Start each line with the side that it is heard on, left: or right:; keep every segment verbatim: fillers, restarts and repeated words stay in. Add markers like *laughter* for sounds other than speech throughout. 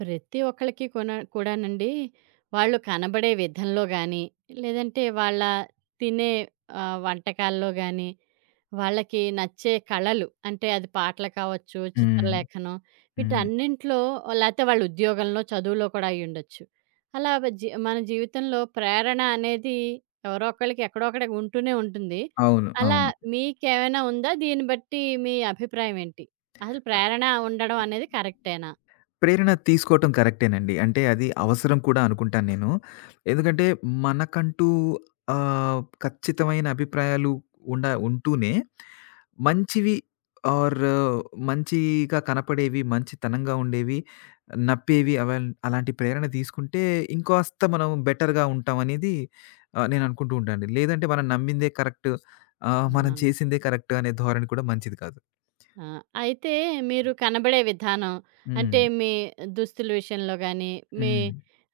right: ప్రతి ఒక్కళ్ళకి కొన కూడానండి, వాళ్ళు కనబడే విధంలో గానీ, లేదంటే వాళ్ళ తినే ఆహ్, వంటకాల్లో గానీ, వాళ్ళకి నచ్చే కళలు అంటే అది పాటలు కావచ్చు,
left: హ్మ్.
right: చిత్రలేఖనం
left: హ్మ్.
right: వీటన్నింటిలో లేతే వాళ్ళ ఉద్యోగంలో, చదువులో కూడా అయ్యుండొచ్చు. అలా వ జీ మన జీవితంలో ప్రేరణ అనేది ఎవరో ఒకళ్ళకి ఎక్కడో అక్కడ ఉంటూనే ఉంటుంది.
left: అవును.
right: అలా
left: అవును.
right: మీకేమైనా ఉందా? దీన్ని బట్టి మీ అభిప్రాయం ఏంటి? అసలు ప్రేరణ ఉండడం అనేది కరెక్టేనా?
left: ప్రేరణ తీసుకోవటం కరెక్టేనండి. అంటే అది అవసరం కూడా అనుకుంటాను నేను. ఎందుకంటే మనకంటూ ఆహ్, ఖచ్చితమైన అభిప్రాయాలు ఉండ ఉంటూనే మంచివి ఆర్ మంచిగా కనపడేవి, మంచితనంగా ఉండేవి, నప్పేవి అవన్ అలాంటి ప్రేరణ తీసుకుంటే ఇంకాస్త మనం బెటర్‌గా ఉంటామనేది ఆహ్, నేను అనుకుంటూ ఉంటానండి. లేదంటే మనం నమ్మిందే కరెక్ట్, ఆహ్, మనం
right: ఆ!
left: చేసిందే కరెక్ట్ అనే ధోరణి కూడా మంచిది కాదు.
right: ఆ! అయితే మీరు కనబడే విధానం, అంటే
left: హ్మ్.
right: మీ దుస్తుల విషయంలో గానీ, మీ
left: హ్మ్.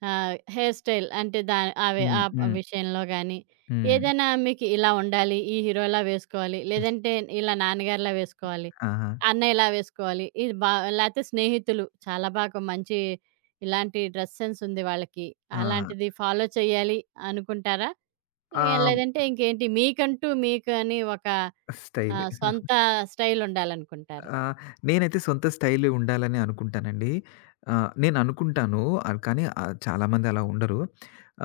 right: ఆహ్, హెయిర్ స్టైల్ అంటే దా అవే ఆ
left: హ్మ్.
right: ప్
left: హ్మ్.
right: విషయంలో గానీ,
left: హ్మ్.
right: ఏదైనా మీకు ఇలా ఉండాలి, ఈ హీరోలా వేసుకోవాలి, లేదంటే ఇలా నాన్నగారిలా వేసుకోవాలి,
left: ఆహా!
right: అన్నయ్యలా వేసుకోవాలి, ఇది బా లేతే స్నేహితులు చాలా బాగా మంచి ఇలాంటి డ్రెస్ సెన్స్ ఉంది వాళ్ళకి,
left: ఆ!
right: అలాంటిది ఫాలో చేయాలి అనుకుంటారా? లే
left: ఆహ్,
right: లేదంటే ఇంకేంటి మీకంటూ మీకని ఒక
left: స్టైల్.
right: ఆహ్, సొంత
left: *laughs*
right: స్టైల్ ఉండాలనుకుంటారా?
left: ఆహ్, నేనైతే సొంత స్టైల్ ఉండాలని అనుకుంటానండి. ఆహ్, నేననుకుంటాను. ఆహ్, కానీ ఆహ్, చాలామంది అలా ఉండరు.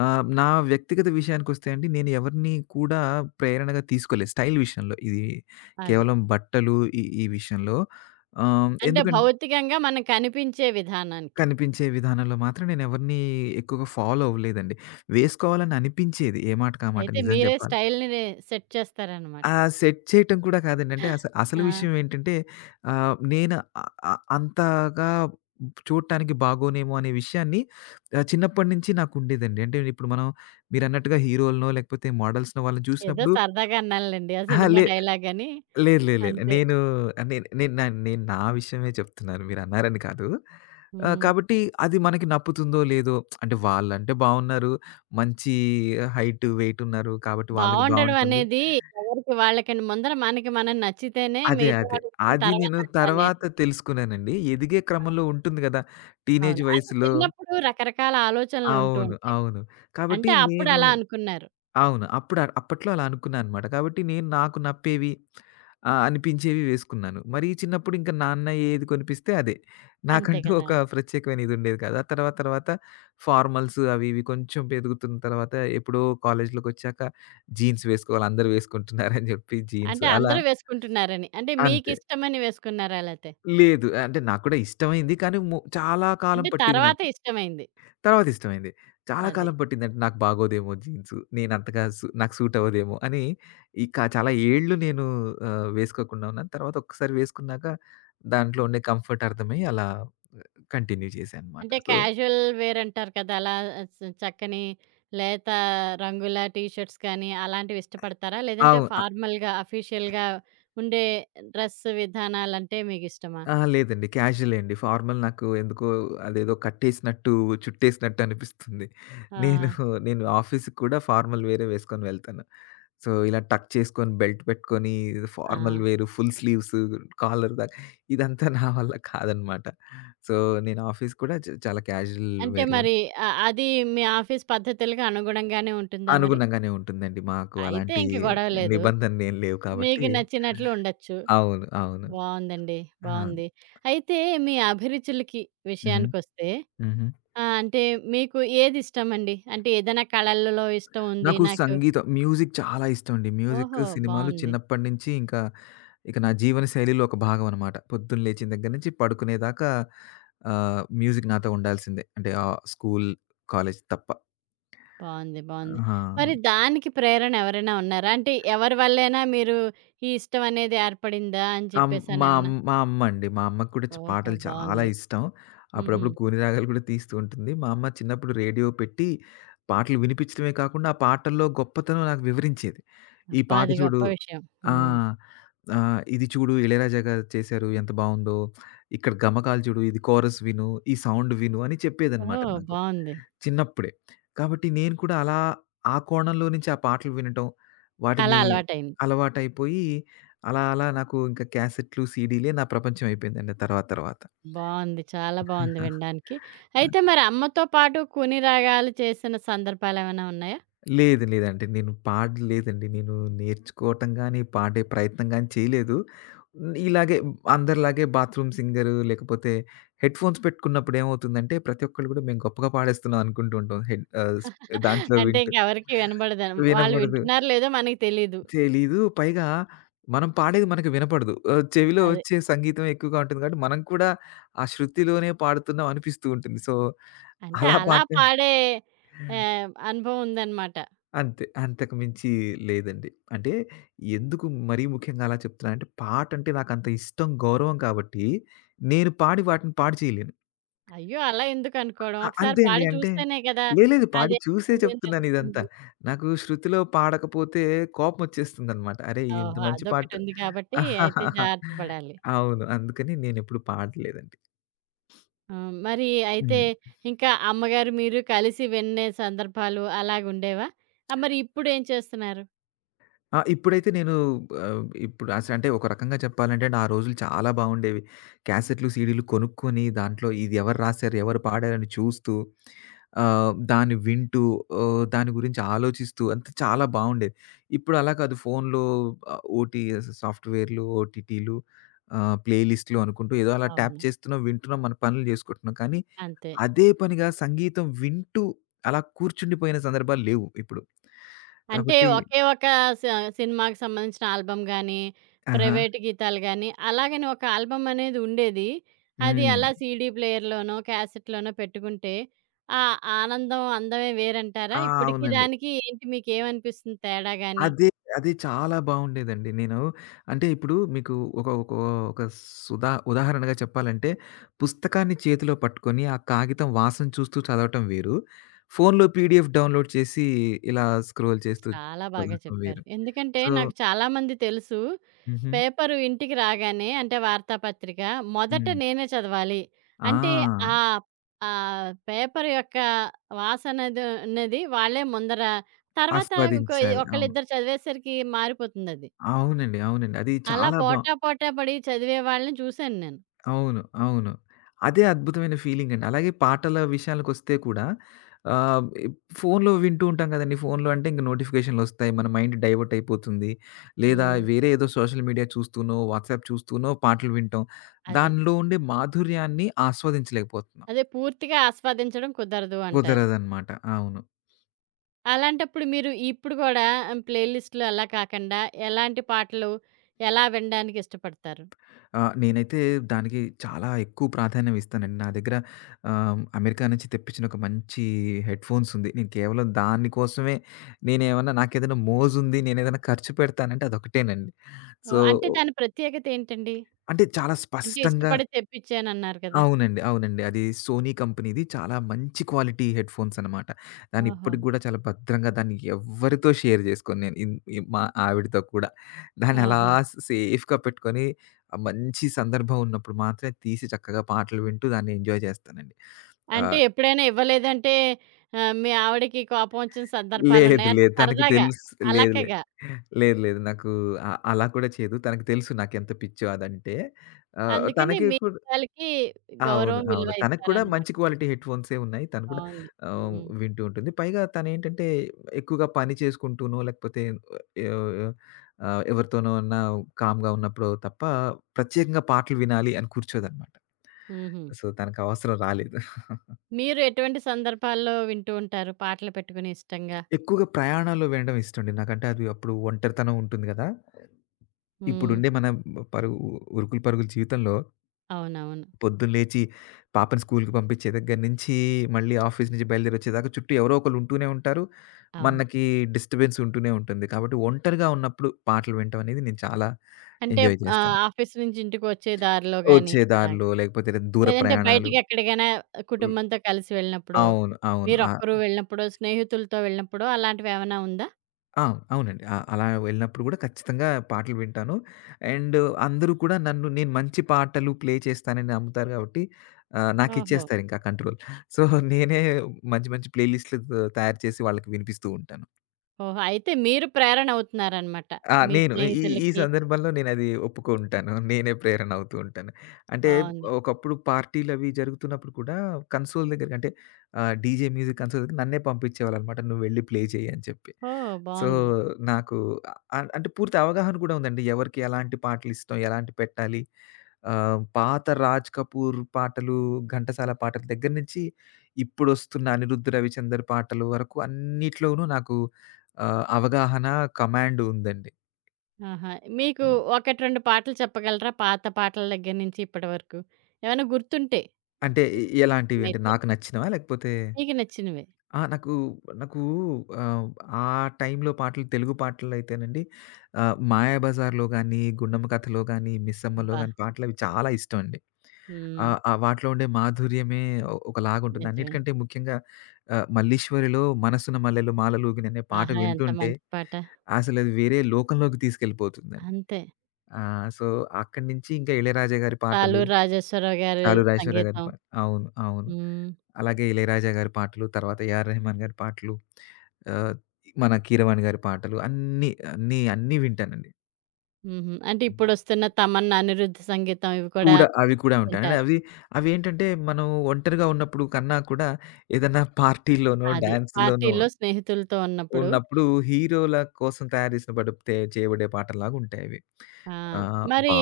left: ఆహ్, నా వ్యక్తిగత విషయానికొస్తే అండి, నేను ఎవరిని కూడా ప్రేరణగా తీసుకోలేదు స్టైల్ విషయంలో. ఇది
right: అది.
left: కేవలం బట్టలు ఈ ఈ విషయంలో. ఆహ్,
right: అంటే
left: ఎందుకం
right: భౌతికంగా మనకు కనిపించే విధానానికి.
left: కనిపించే విధానంలో మాత్రం నేనెవరిని ఎక్కువగా ఫాలో అవ్వలేదండి. వేసుకోవాలని అనిపించేది. ఏ మాటకి ఆ మాట
right: అయితే
left: నిజం
right: మీరే
left: చెప్పాలంటే.
right: స్టైల్‌ని రే సెట్ చేస్తారనమాట.
left: ఆ! సెట్ చేయటం కూడా కాదండి. అంటే అస అసలు
right: ఆ!
left: విషయం ఏంటంటే ఆహ్, నేను అ అ అంతగా చూడటానికి బాగోనేమో అనే విషయాన్ని ఆహ్, చిన్నప్పటి నుంచి నాకుండేదండి. అంటే ఇప్పుడు మనం మీరన్నట్టుగా హీరోలనో, లేకపోతే మోడల్స్‌నో వాళ్ళని
right: ఏదో
left: చూసినప్పుడు
right: సరదాగా అన్నానులెండి. ఆ
left: అహా!
right: సినిమా
left: లే
right: డైలాగని
left: లేదు లేదు లేదు.
right: అంతే.
left: నేను నేను నేను నా నేను నా విషయమే చెప్తున్నాను. మీరన్నారని కాదు. ఆహ్,
right: హ్మ్.
left: కాబట్టి అది మనకి నప్పుతుందో లేదో అంటే వాళ్ళంటే బావున్నారు. మంచి హైట్, వెయిట్ ఉన్నారు. కాబట్టి వాళ్ళకి
right: బావుండడం
left: బావుంటుంది.
right: అనేది ఎవరికి వాళ్ళకండి. ముందర మనకి మనం నచ్చితేనే
left: అదే.
right: మిగతా
left: అదే.
right: వాళ్ళ విషయం
left: అది
right: తర్వాత
left: నేను
right: అంటాను నేను.
left: తర్వాత తెలుసుకున్నానండి. ఎదిగే క్రమంలో ఉంటుంది గదా! టీనేజ్
right: అవును. అంటే
left: వయసులో
right: చిన్నప్పుడు రకరకాల ఆలోచనలుంటూ
left: అవును.
right: ఉంటాయి.
left: అవును. కాబట్టి
right: అంటే అప్పుడు
left: నేను
right: అలా అనుకున్నారు.
left: అవును. అప్పుడు అ- అప్పట్లో అలా అనుకున్నాను అనమాట. కాబట్టి నేను నాకు నప్పేవి ఆహ్, అనిపించేవి వేసుకున్నాను. మరి చిన్నప్పుడు ఇంకా నాన్న ఏది కొనిపిస్తే అదే.
right: అంతే
left: నాకంటూ
right: కదా!
left: ఒక ప్రత్యేకమైన ఇది ఉండేది కాదు. ఆ తర్వాత తర్వాత ఫార్మల్స్ అవి ఇవి కొంచెం ఎదుగుతున్న తర్వాత ఎప్పుడో కాలేజ్‌లోకొచ్చాక జీన్స్ వేసుకోవాలి అందరూ వేసుకుంటున్నారని జెప్పి జీన్స్
right: అంటే
left: అలా
right: అందరూ వేసుకుంటున్నారని. అంటే
left: అంతే.
right: మీకిష్టమని వేసుకున్నారా లేతే?
left: లేదు. అంటే నాకు కూడా ఇష్టమైంది. కానీ ము చాలా కాలం
right: అంటే
left: పట్టింది
right: తర్వాత
left: నాకు.
right: ఇష్టమైంది.
left: తర్వాత ఇష్టమైంది. చాలా
right: అది.
left: కాలం పట్టిందంటే నాకు బాగోదేమో జీన్సు. నేనంతగా సు నాకు సూట్ అవ్వదేమో అని ఇక చాలా ఏళ్ళు నేను ఆహ్, వేసుకోకుండా ఉన్నాను. తర్వాత ఒక్కసారి వేసుకున్నాక దాంట్లో ఉండే కంఫర్ట్ అర్థమై అలా కంటిన్యూ చేశానన్నమాట.
right: అంటే
left: సో
right: క్యాజువల్ వేర్ అంటారు కదా! అలా చ చక్కని లేత రంగుల టీ షర్ట్స్ కానీ అలాంటివి ఇష్టపడతారా? లేదంటే
left: అవు అ
right: ఫార్మల్‌గా, అఫీషియల్‌గా ఉండే డ్రెస్ విధానాలంటే మీకిష్టమా?
left: అహా! లేదండి. క్యాజువలే అండి. ఫార్మల్ నాకు ఎందుకో అదేదో కట్టేసినట్టు, చుట్టేసినట్టు అనిపిస్తుంది.
right: ఆ!
left: నేను నేను ఆఫీస్‌కి కూడా ఫార్మల్ వేరే వేసుకొని వెళ్తాను. సో, ఇలా టక్ చేసుకొని, బెల్ట్ పెట్టుకొని,
right: ఆ!
left: ఫార్మల్ వేరు, ఫుల్ స్లీవ్స్, కాలర్ దాకా ఇదంతా నా వల్ల కాదనమాట. సో, నేను ఆఫీస్ కూడా చ చాలా క్యాజువల్
right: అంటే
left: వేర్‌లో
right: మరి అ అది మీ ఆఫీస్ పద్ధతులకి అనుగుణంగానే ఉంటుందా మరి?
left: అనుగుణంగానే ఉంటుందండి. మాకు
right: అయితే
left: అలాంటి
right: ఇంక గొడవ లేదు.
left: నిబంధనలేం లేవు కాబట్టి
right: మీకు నచ్చినట్లు ఉండొచ్చు.
left: అవును. అవును.
right: బావుందండి.
left: ఆ!
right: బావుంది. అయితే మీ అభిరుచులకి
left: హుహు.
right: విషయానికొస్తే
left: హుహు.
right: ఆ! అంటే మీకు ఏదిష్టమండి? అంటే ఏదైనా కళలలో ఇష్టం ఉంది
left: నాకు
right: నాకు.
left: సంగీతం, మ్యూజిక్ చాలా ఇష్టమండి. మ్యూజిక్,
right: ఓహో!
left: సినిమాలు
right: బావుంది.
left: చిన్నప్పటి నుంచి ఇంకా ఇక నా జీవనశైలిలో ఒక భాగం అనమాట. పొద్దున్న లేచిన దగ్గర నుంచి పడుకునేదాకా ఆహ్, మ్యూజిక్ నాతో ఉండాల్సిందే. అంటే ఆహ్, స్కూల్, కాలేజ్ తప్ప.
right: బావుంది. బావుంది. మరి
left: ఆ!
right: దానికి ప్రేరణ ఎవరైనా ఉన్నారా? అంటే ఎవరి వల్లైనా మీరు ఈ ఇష్టం అనేది ఏర్పడిందా అని
left: అమ్ మా అమ్
right: చెప్పేసనేమన్నా?
left: మా అమ్మండి. మా అమ్మకి కూడా చ్
right: ఓహో!
left: పాటలు చాలా
right: బావుంది.
left: ఇష్టం.
right: హుహు.
left: అప్పుడప్పుడు కూని రాగాలు కూడా తీస్తూ ఉంటుంది. మా అమ్మ చిన్నప్పుడు రేడియో పెట్టి పాటలు వినిపించడమే కాకుండా, ఆ పాటల్లో గొప్పతనం నాకు వివరించేది. "ఈ
right: అబ్బా!
left: పాట
right: అది
left: చూడు".
right: గొప్ప విషయం.
left: ఆ!
right: హ్మ్.
left: ఆహ్, "ఇది చూడు ఇళయరాజా గారు చేశారు ఎంత బావుందో. ఇక్కడ గమకాలు చూడు, ఇది కోరస్ విను, ఈ సౌండ్ విను" అని చెప్పేదనమాట
right: ఓహ్!
left: నాకు.
right: బావుంది.
left: చిన్నప్పుడే. కాబట్టి నేను కూడా అలా ఆ కోణంలో నుంచి ఆ పాటలు వినటం,
right: అలా
left: వాటిని
right: అలవాటయింది.
left: అలవాటైపోయి అలా అలా నాకు ఇంకా క్యాసెట్‌లు, సీడీలే నా ప్రపంచం అయిపోయిందండి తర్వాత తర్వాత.
right: బావుంది. చాలా బావుంది వినడానికి.
left: ఆ!
right: అయితే మరి అమ్మతో పాటు కుని రాగాలు చేసిన సందర్భాలేమైనా ఉన్నాయా?
left: లేదు లేదండి. నేను పాడలేదండి. నేను నేర్చుకోవటం గాని, పాడే ప్రయత్నం గాని చేయలేదు. హ్మ్, ఇలాగే అందరిలాగే బాత్రూమ్ సింగరు లేకపోతే హెడ్‌ఫోన్స్ పెట్టుకున్నప్పుడు ఏమవుతుందంటే ప్రతి ఒక్కళ్ళు కూడా మేము గొప్పగా పాడేస్తున్నాం అనుకుంటూ ఉంటాం. హెడ్ ఆహ్, స్ దాంట్లో
right: అంటే
left: వింటూ
right: ఇంకెవరికీ వినబడదని వాళ్ళు
left: వినపడదు.
right: వింటున్నారో లేదో మనకి తెలీదు.
left: తెలీదు. పైగా మనం పాడేది మనకు వినపడదు. ఆహ్, చెవిలో
right: అదే.
left: వచ్చే సంగీతం ఎక్కువగా ఉంటుంది కాబట్టి, మనం కూడా ఆ శృతిలోనే పాడుతున్నాం అనిపిస్తూ ఉంటుంది. సో,
right: అంటే
left: అలా
right: అలా
left: పాడటం
right: పాడే ఆహ్, అనుభవం ఉందనమాట.
left: అంతే. అంతకు మించి లేదండి. అంటే ఎందుకు మరీ ముఖ్యంగా అలా చెప్తున్నానంటే, పాటంటే నాకంత ఇష్టం, గౌరవం కాబట్టి నేను పాడి వాటిని పాడు చేయలేను.
right: అయ్యో! అలా ఎందుకనుకోవడం.
left: అ
right: ఒకసారి
left: అంతే అండి.
right: పాడి
left: అంటే
right: చూస్తేనే కదా!
left: లేదు లేదు. పాడి చూసే
right: అదేంటి అని
left: చెప్తున్నాను ఇదంతా.
right: తెలుస్తుంది.
left: నాకు శృతిలో పాడకపోతే కోపమొచ్చేస్తుందనమాట. అరే! ఇది ఇంత
right: ఓహో!
left: మంచి పాట
right: అదొకటుంది కాబట్టి అయితే జాగ్రత్త
left: *laughs*
right: పడాలి.
left: అవును. అందుకని నేనెప్పుడు పాడలేదండి.
right: హ్మ్. మరి అయితే
left: హ్మ్.
right: ఇంకా అమ్మగారు, మీరు కలిసి వినే సందర్భాలు అలాగుండేవా? ఆహ్, మరి ఇప్పుడేం చేస్తున్నారు?
left: ఆ! ఇప్పుడైతే నేను ఆహ్, ఇప్పుడు అసలు అంటే ఒక రకంగా చెప్పాలంటే ఆ రోజులు చాలా బాగుండేవి. క్యాసెట్‌లు, సీడీలు కొనుక్కొని దాంట్లో ఇది ఎవరు రాసారు, ఎవరు పాడారని చూస్తూ ఆహ్, దాన్ని వింటూ ఆహ్, దాని గురించి ఆలోచిస్తూ అంతా చాలా బాగుండేది. ఇప్పుడు అలా కాదు ఫోన్‌లో ఆహ్, ఓటీ సాఫ్ట్‌వేర్‌లు, ఓటీటీలు ఆహ్, ప్లేలిస్ట్‌లు అనుకుంటూ ఏదో అలా ట్యాప్
right: అవును.
left: చేస్తున్నాం, వింటున్నాం, మన పనులు చేసుకుంటున్నాం. కానీ
right: అంతే.
left: అదే పనిగా సంగీతం వింటూ అలా కూర్చుండిపోయిన సందర్భాలు లేవు ఇప్పుడు.
right: అంటే
left: కాబట్టి
right: ఒకే ఒక స సినిమాకి సంబంధించిన ఆల్బమ్ గానీ,
left: ఆహా!
right: ప్రైవేట్ గీతాలు గానీ, అలాగని ఒక ఆల్బమ్ అనేది ఉండేది. అది
left: హ్మ్.
right: అలా సీడీ ప్లేయర్‌లోనో, క్యాసెట్‌లోనో పెట్టుకుంటే ఆ ఆనందం అందమే వేరంటారా?
left: ఆ!
right: ఇప్పటికి
left: అవునండి.
right: దానికి ఏంటి మీకేమనిపిస్తుంది తేడా గాని?
left: అది, అది చాలా బావుండేదండి. నేను అంటే ఇప్పుడు మీకు ఒక ఒక ఒక సుధా ఉదాహరణగా చెప్పాలంటే, పుస్తకాన్ని చేతిలో పట్టుకొని, ఆ కాగితం వాసన చూస్తూ చదవటం వేరు. ఫోన్‌లో పీడీఎఫ్ డౌన్‌లోడ్ చేసి, ఇలా స్క్రోల్ చేస్తూ
right: చాలా బాగా
left: చదవటం
right: చెప్పారు.
left: వేరు.
right: ఎందుకంటే
left: సో
right: నాకు చాలామంది తెలుసు.
left: హుహు.
right: పేపరు ఇంటికి రాగానే అంటే వార్తాపత్రిక మొదట
left: హ్మ్.
right: నేనే చదవాలి. అంటే
left: ఆ!
right: ఆహ్, ఆహ్, పేపర్ యొక్క వాసనది అనేది వాళ్ళే ముందర తర్వాత ఇంకో
left: ఆస్వాదించాలి. అవును.
right: ఒకళ్ళిద్దరు చదివేసరికి మారిపోతుందది.
left: అవునండి. అవునండి. అది
right: అలా
left: చాలా బా
right: పోటా పోటా పడి చదివే వాళ్ళని చూసాను నేను.
left: అవును. అవును. అదే అద్భుతమైన ఫీలింగండి. అలాగే పాటల విషయాలకొస్తే కూడా ఆహ్, ఇప్ ఫోన్‌లో వింటూ ఉంటాం కదండీ. ఫోన్‌లో అంటే ఇంక నోటిఫికేషన్‌లొస్తాయి. మన మైండ్ డైవర్ట్ అయిపోతుంది. లేదా
right: హ్మ్.
left: వేరే ఏదో సోషల్ మీడియా చూస్తూనో, వాట్సాప్ చూస్తూనో పాటలు వింటాం.
right: అది.
left: దానిలో ఉండే మాధుర్యాన్ని ఆస్వాదించలేకపోతున్నాం.
right: అదే పూర్తిగా ఆస్వాదించడం కుదరదు అంటారు.
left: కుదరదనమాట. అవును.
right: అలాంటప్పుడు మీరు ఇప్పుడు గూడా ఆహ్, ప్లే లిస్ట్‌లు అలా కాకండా ఎలాంటి పాటలు ఎలా వినడానికి ఇష్టపడతారు?
left: ఆ! నేనైతే దానికి చాలా ఎక్కువ ప్రాధాన్యం ఇస్తానండి. నా దగ్గర ఆహ్, అమెరికా నుంచి తెప్పించిన ఒక మంచి హెడ్‌ఫోన్స్ ఉంది. నేను కేవలం దాని కోసమే నేనేమన్నా నాకేదైనా మోజుంది, నేనేదైనా ఖర్చు పెడతానంటే అదొకటేనండి. సో,
right: ఓహ్! అంటే దాని ప్రత్యేకత ఏంటండి?
left: అంటే చాలా
right: అంటే
left: స్పష్టంగా
right: ఇష్టపడి తెప్పించానన్నారు కదా!
left: అవునండి. అవునండి. అది సోనీ కంపెనీది. చాలా మంచి క్వాలిటీ హెడ్‌ఫోన్స్ అనమాట. దాన్ని
right: ఓహో!
left: ఇప్పటికి గూడా చాలా భద్రంగా దాన్ని ఎవ్వరితో షేర్ జేసుకోను నేను. ఇన్ ఇ మా ఆవిడతో కూడా. దాన్ని అలా
right: ఓహో!
left: స్ సేఫ్‌గా పెట్టుకొని, ఆ మంచి సందర్భం ఉన్నప్పుడు మాత్రమే తీసి చక్కగా పాటలు వింటూ దాన్ని ఎంజాయ్ జేస్తానండి.
right: అంటే
left: ఆహ్,
right: ఎప్పుడైనా ఇవ్వలేదంటే ఆహ్, మీ ఆవిడకి కోపం వచ్చిన
left: లేదు.
right: సందర్భాలున్నాయా? అంటే
left: లేదు. తనకి
right: సరదాగా,
left: తెలుసు. లేదు. లేదు.
right: అలకగా.
left: లేదు. లేదు. నాకు అ అలా కూడా చేయదు. తనకి తెలుసు నాకెంత పిచ్చో అదంటే. ఆహ్,
right: అందుకని
left: తనకి
right: మీ
left: కు
right: ఇష్టాలకి
left: అవును.
right: గౌరవం,
left: అవును.
right: విలువ
left: తనకు కూడా
right: ఇస్తారనమాట.
left: మంచి క్వాలిటీ హెడ్‌ఫోన్సే ఉన్నాయి. తను కూడా
right: బావుంది.
left: ఆహ్,
right: హ్మ్.
left: వింటూ ఉంటుంది. పైగా తనేంటంటే ఎక్కువగా పని చేసుకుంటూనో లేకపోతే ఆహ్, ఆహ్, ఎవరితోనో అన్నా కామ్‌గా ఉన్నప్పుడో తప్ప ప్రత్యేకంగా పాటలు వినాలి అని కూర్చోదనమాట.
right: హుహు.
left: సో, తనకు అవసరం రాలేదు.
right: మీరు ఎటువంటి సందర్భాల్లో వింటూ ఉంటారు పాటలు పెట్టుకుని ఇష్టంగా?
left: ఎక్కువగా ప్రయాణాల్లో వినడం ఇష్టమండి. నాకంటే అది అప్పుడు ఒంటరితనం ఉంటుంది గదా!
right: హ్మ్.
left: ఇప్పుడుండే మన పరుగు ఉరుకులు పరుగుల జీవితంలో
right: అవునవును.
left: పొద్దున లేచి పాపని స్కూలుకి పంపించే దగ్గర నుంచి, మళ్ళీ ఆఫీస్ నుంచి బయలుదేరొచ్చేదాకా చుట్టూ ఎవరో ఒకళ్ళు ఉంటూనే ఉంటారు.
right: అవును.
left: మనకి డిస్టర్బెన్స్ ఉంటూనే ఉంటుంది. కాబట్టి ఒంటరిగా ఉన్నప్పుడు పాటలు వినటం అనేది నేను చాలా
right: అంటే
left: ఎంజాయ్
right: ఆహ్,
left: చేస్తాను.
right: ఆఫీస్ నుంచి ఇంటికొచ్చే దారిలో గాని
left: వచ్చే
right: అలాగా.
left: దారిలో లేకపోతే దూర
right: లేదంటే
left: ప్రయాణాలు.
right: బయటికెక్కడికైనా
left: హ్మ్.
right: కుటుంబంతో కలిసి వెళ్ళినప్పుడో,
left: అవును. అవును.
right: మీరొక్కరు
left: ఆ!
right: వెళ్ళినప్పుడో, స్నేహితులతో వెళ్ళినప్పుడో అలాంటివేమన్నా ఉందా?
left: ఆ! అవునండి. ఆ! అలా వెళ్ళినప్పుడు గూడా ఖచ్చితంగా పాటలు వింటాను. అండ్ అందరూ కూడా నన్ను నేను మంచి పాటలు ప్లే చేస్తానని నమ్ముతారు గాబట్టి ఆహ్,
right: ఓహో!
left: నాకిచ్చేస్తారింకా కంట్రోల్. సో, నేనే మంచి మంచి ప్లే లిస్ట్‌లు తయారు చేసి వాళ్ళకి వినిపిస్తూ ఉంటాను.
right: ఓహో! అయితే మీరు ప్రేరణ అవుతున్నారనమాట.
left: ఆ!
right: మీ
left: నేను ఈ ఈ
right: స్నేహితులకి.
left: సందర్భంలో నేనది ఒప్పుకుంటాను. నేనే ప్రేరణ అవుతూ ఉంటాను. అంటే
right: బావుంది.
left: ఒకప్పుడు పార్టీలవి జరుగుతున్నప్పుడు కూడా కన్సోల్ దగ్గరకి అంటే ఆహ్, డీజే మ్యూజిక్ కన్సోల్ దగ్గరికి నన్నే పంపించేవాళ్ళనమాట. "నువ్వెళ్ళి ప్లే చెయ్యి" అని చెప్పి.
right: ఓహ్!
left: సో,
right: బావుంది.
left: నాకు ఆహ్, అంటే పూర్తి అవగాహన కూడా ఉందండి. ఎవరికి ఎలాంటి పాటలిష్టం, ఎలాంటి పెట్టాలి. ఆహ్, పాత 'రాజ్ కపూర్' పాటలు, ఘంటసాల పాటల దగ్గర నుంచి ఇప్పుడొస్తున్న అనిరుద్ రవిచందర్ పాటల వరకు అన్నిట్లోనూ నాకు ఆహ్, అవగాహన, కమాండ్ ఉందండి.
right: ఆహా! మీకు ఒకటి, రెండు పాటలు చెప్పగలరా? పాత పాటల దగ్గర నుంచి ఇప్పటి వరకు. ఏమైనా గుర్తుంటే?
left: అంటే ఎ ఎలాంటివి? అంటే
right: ఇష్టమైతే.
left: నాకు నచ్చినవా? లేకపోతే
right: మీకు నచ్చినవి.
left: ఆ! నాకు, నాకు ఆహ్, ఆ టైంలో పాటలు తెలుగు పాటలయితేనండి ఆహ్, 'మాయాబజార్‌లో' గాని, 'గుండమ్మ కథలో' గాని, 'మిస్సమ్మలో'
right: అబ్బా!
left: గాని పాటలవి చాలా ఇష్టమండి.
right: హ్మ్.
left: ఆహ్, ఆ ఆ వాటిలో ఉండే మాధుర్యమే ఒ ఒకలాగుంటుంది.
right: నిజమే.
left: అన్నిటికంటే ముఖ్యంగా ఆహ్, 'మల్లీశ్వరిలో' 'మనసున మల్లెలు మాలలూగిన' అనే పాట
right: ఆహా! ఎంత
left: వింటుంటే
right: మంచి పాట.
left: అసలది వేరే లోకంలోకి తీసుకెళ్ళిపోతుందండి.
right: అంతే.
left: ఆ! సో, అక్కడి నుంచి ఇంకా 'ఇళయరాజా' గారి పాటలు
right: 'ఆలూరు రాజేశ్వరరావు' గారి
left: 'చాలూరు ఐశ్వర్య' గారి
right: సంగీతం.
left: పాట అవును. అవును.
right: హ్మ్.
left: అలాగే 'ఇళయరాజా' గారి పాటలు, తర్వాత 'ఏఆర్ రెహమాన్' గారి పాటలు, ఆహ్, మన కీరవాణి గారి పాటలు అన్నీ, అన్నీ, అన్నీ వింటానండి.
right: హుహు. అంటే ఇప్పుడొస్తున్న 'తమన్', 'అనిరుద్' సంగీతం ఇవి కూడా
left: కూడా అవి కూడా ఉంటాయండి.
right: వింటారు.
left: అవి అవేంటంటే మనం ఒంటరిగా ఉన్నప్పుడు కన్నా కూడా ఏదన్నా పార్టీలోనో,
right: అది.
left: డాన్స్‌లోనో
right: పార్టీల్లో స్నేహితులతో ఉన్నప్పుడు.
left: ఉన్నప్పుడు హీరోల కోసం తయారు చేసిన బడితే చేయబడే పాటల్లాగా ఉంటాయవి.
right: ఆ!
left: ఆహ్,
right: మరి
left: బా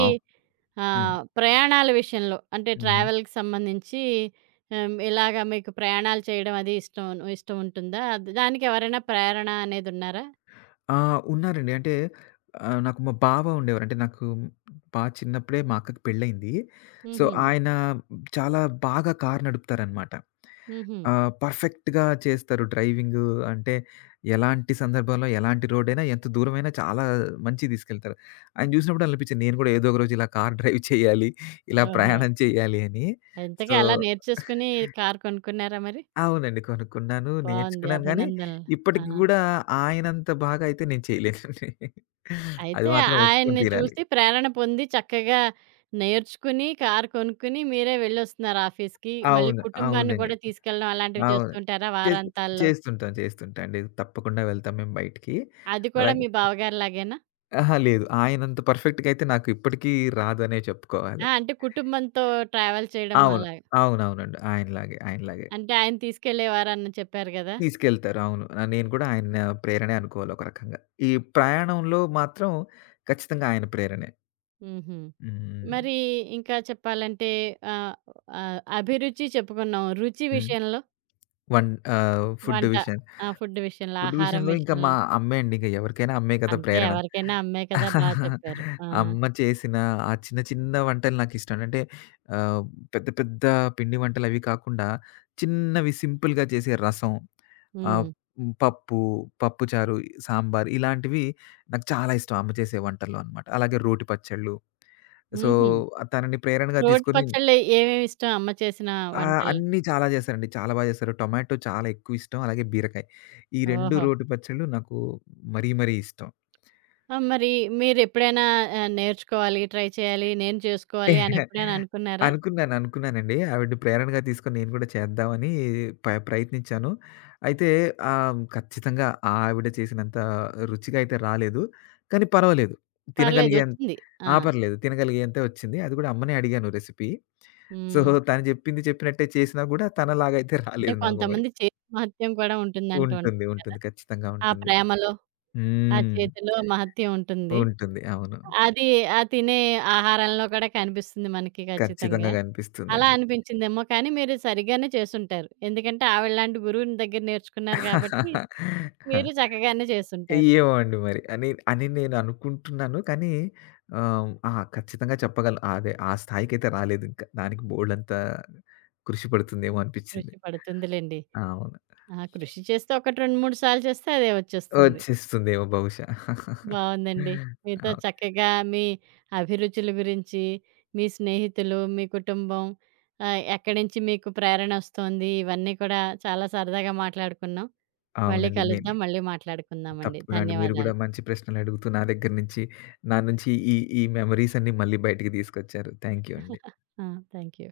left: హ్మ్.
right: ఆహ్, ప్రయాణాల విషయంలో అంటే
left: హ్మ్.
right: ట్రావెల్‌కి సంబంధించి ఆహ్, ఇలాగ మీకు ప్రయాణాలు చేయడం అది ఇష్టం ఇష్టం ఉంటుందా? అది దానికి ఎవరైనా ప్రేరణ అనేదున్నారా?
left: ఆ! ఉన్నారండి. అంటే ఆహ్, నాకు మా బావ ఉండేవారు. అంటే నాకు బా చిన్నప్పుడే మా అక్కకి పెళ్ళయింది. సో,
right: హుహు.
left: ఆయన చాలా బాగా కారు నడుపుతారనమాట.
right: హుహు.
left: ఆహ్, పర్ఫెక్ట్‌గా చేస్తారు డ్రైవింగు. అంటే ఎలాంటి సందర్భంలో, ఎలాంటి రోడైనా, ఎంత దూరమైనా చాలా మంచిగా తీసుకెళ్తారు. ఆయన చూసినప్పుడు అనిపించింది, నేను కూడా ఏదో ఒక రోజు ఇలా కార్ డ్రైవ్ చేయాలి, ఇలా
right: ఓహో!
left: ప్రయాణం చేయాలి అని.
right: ఇంతకీ
left: సో
right: అలా నేర్చేసుకొని కారు కొనుక్కున్నారా మరి?
left: అవునండి. కొనుక్కున్నాను.
right: బావుంది.
left: నేర్చుకున్నాను గానీ,
right: అభినందనలు.
left: ఇప్పటికి
right: ఆ!
left: గూడా ఆయనంత బాగా అయితే నేను చేయలేనండి. అది
right: అయితే
left: మాత్రం ఒప్పుకొని
right: ఆయన్ని
left: తీరాలి.
right: చూసి ప్రేరణ పొంది చక్కగా నేర్చుకుని, కారు కొనుక్కొని మీరే వెళ్ళొస్తున్నారు ఆఫీస్‌కి. మళ్ళీ
left: అవును.
right: కుటుంబాన్ని
left: అవునండి.
right: కూడా తీసుకెళ్ళడం అలాంటివి
left: అవును.
right: చేస్తుంటారా
left: చేస్
right: వారాంతాల్లో?
left: చేస్తుంటాం. చేస్తుంటా అండి. తప్పకుండా వెళ్తాం మేము బయటికి.
right: అది కూడా
left: అలాగే
right: మీ బావగారిలాగేనా?
left: అహా! లేదు. ఆయనంత పర్ఫెక్ట్‌గా అయితే నాకు ఇప్పటికీ రాదనే చెప్పుకోవాలి.
right: ఆ! అంటే కుటుంబంతో ట్రావెల్ చేయడం
left: అవును.
right: అలాగా.
left: అవునవునండి. ఆయనలాగే. ఆయనలాగే.
right: అంటే ఆయన తీసుకెళ్ళేవారని చెప్పారు గదా!
left: తీసుకెళ్తారు. అవును. ఆహ్, నేను కూడా ఆయన ప్రేరణే అనుకోవాలి ఒక రకంగా. ఈ ప్రయాణంలో మాత్రం ఖచ్చితంగా ఆయన ప్రేరణే.
right: హుహు.
left: హ్మ్.
right: మరి ఇంకా చెప్పాలంటే ఆహ్, ఆహ్, అభిరుచి చెప్పుకున్నాం. రుచి
left: హ్మ్.
right: విషయంలో?
left: వన్ ఆహ్, ఫుడ్
right: వంట
left: విషయం
right: ఆ! ఫుడ్ విషయంలో,
left: ఫుడ్
right: ఆహారం
left: విషయంలో ఇంకా మా
right: విషయంలో?
left: అమ్మే అండి. ఇంక ఎవరికైనా అమ్మే కదా
right: అంతే
left: ప్రేరణ.
right: ఎవరికైనా అమ్మే కదా! బా చెప్పారు. ఆ!
left: అమ్మ చేసిన ఆ చిన్న, చిన్న వంటలు నాకిష్టం. అంటే ఆహ్, పెద్ద, పెద్ద పిండి వంటలవి కాకుండా చిన్నవి సింపుల్‌గా చేసే రసం, ఆహ్,
right: హ్మ్.
left: హ్మ్, పప్పు, పప్పుచారు, సాంబార్ ఇలాంటివి నాకు చాలా ఇష్టం అమ్మ చేసే వంటల్లో అనమాట. అలాగే రోటి పచ్చళ్ళు. సో,
right: హుహు.
left: తనని ప్రేరణగా
right: రోటి
left: తీసుకొని
right: పచ్చళ్ళు ఏమేమి ఇష్టం అమ్మ చేసిన
left: ఆ!
right: వంటలు?
left: అన్నీ చాలా చేశారండి. చాలా బా చేశారు. టొమాటో చాలా ఎక్కువిష్టం. అలాగే బీరకాయ. ఈ రెండు
right: ఓహో!
left: రోటి పచ్చళ్ళు నాకు మరీ మరీ ఇష్టం.
right: ఆ! మరి మీరెప్పుడైనా ఆహ్, నేర్చుకోవాలి, ట్రై చేయాలి, నేను చేసుకోవాలి అని ఎప్పుడైనా
left: *laughs*
right: అనుకున్నారా?
left: అనుకున్నాను. అనుకున్నానండి. ఆవిడ ప్రేరణగా తీసుకొని నేను కూడా చేద్దామని ప ప్రయత్నించాను. అయితే ఆహ్, ఖచ్చితంగా ఆవిడ చేసినంత రుచిగా అయితే రాలేదు. కానీ పర్వాలేదు.
right: పర్లేదు
left: తినగలిగేం
right: వచ్చింది. ఆ!
left: ఆ! పర్లేదు. తినగలిగేంతే వచ్చింది. అది కూడా అమ్మనే అడిగాను రెసిపీ. సో,
right: హ్మ్.
left: తను చెప్పింది చెప్పినట్టే చేసినా కూడా తనలాగైతే
right: అంటే
left: రాలేదు నాకు మరి.
right: కొంతమంది చేతి మహత్యం కూడా ఉంటుందంటూ
left: ఉంటుంది.
right: ఉంటారు కదా!
left: ఉంటుంది. ఖచ్చితంగా
right: ఆ
left: ఉంటుంది.
right: ప్రేమలో, ఆ
left: హ్మ్.
right: చేతిలో మహత్యం ఉంటుంది.
left: ఉంటుంది. అవును.
right: అది ఆ తినే ఆహారంలో కూడా కనిపిస్తుంది మనకి ఖచ్చితంగా.
left: ఖచ్చితంగా
right: అలా
left: కనిపిస్తుందండి.
right: అనిపించిందేమో కానీ మీరు సరిగ్గానే చేసుంటారు. ఎందుకంటే ఆవిడలాంటి గురువుని దగ్గర నేర్చుకున్నారు కాబట్టి మీరు
left: *laughs*
right: చక్కగానే చేసుంటారు.
left: ఏమో అండి మరి అని, అని నేను అనుకుంటున్నాను. కానీ ఆహ్, ఆ! ఖచ్చితంగా చెప్పగలను. అదే ఆ స్థాయికైతే రాలేదింకా. దానికి బోలెడంత కృషి పడుతుందేమో అనిపిచ్చింది.
right: కృషి పడుతుందిలెండి.
left: అవును.
right: ఆ! కృషి చేస్తే ఒకటి రెండు, మూడు సార్లు చేస్తే అదే వచ్చేస్తుంది.
left: వచ్చేస్తుందేమో బహుశా.
right: బావుందండి. మీతో
left: అవు
right: చక్కగా మీ అభిరుచుల గురించి, మీ స్నేహితులు, మీ కుటుంబం ఆహ్, ఎక్కడి నుంచి మీకు ప్రేరణొస్తోంది, ఇవన్నీ కూడా చాలా సరదాగా మాట్లాడుకున్నాం. మళ్ళీ
left: అవునండి. నేను
right: కలుద్దాం. మళ్ళీ మాట్లాడుకుందామండి.
left: తప్పకుండా అండి. మీరు గూడా
right: ధన్యవాదాలు.
left: మంచి ప్రశ్నలడుగుతూ నా దగ్గర నుంచి, నా నుంచి ఈ, ఈ మెమోరీస్ అన్నీ మళ్ళీ బయటికి తీసుకొచ్చారు. థ్యాంక్ యూ అండి.
right: *laughs* ఆ! థాంక్యూ.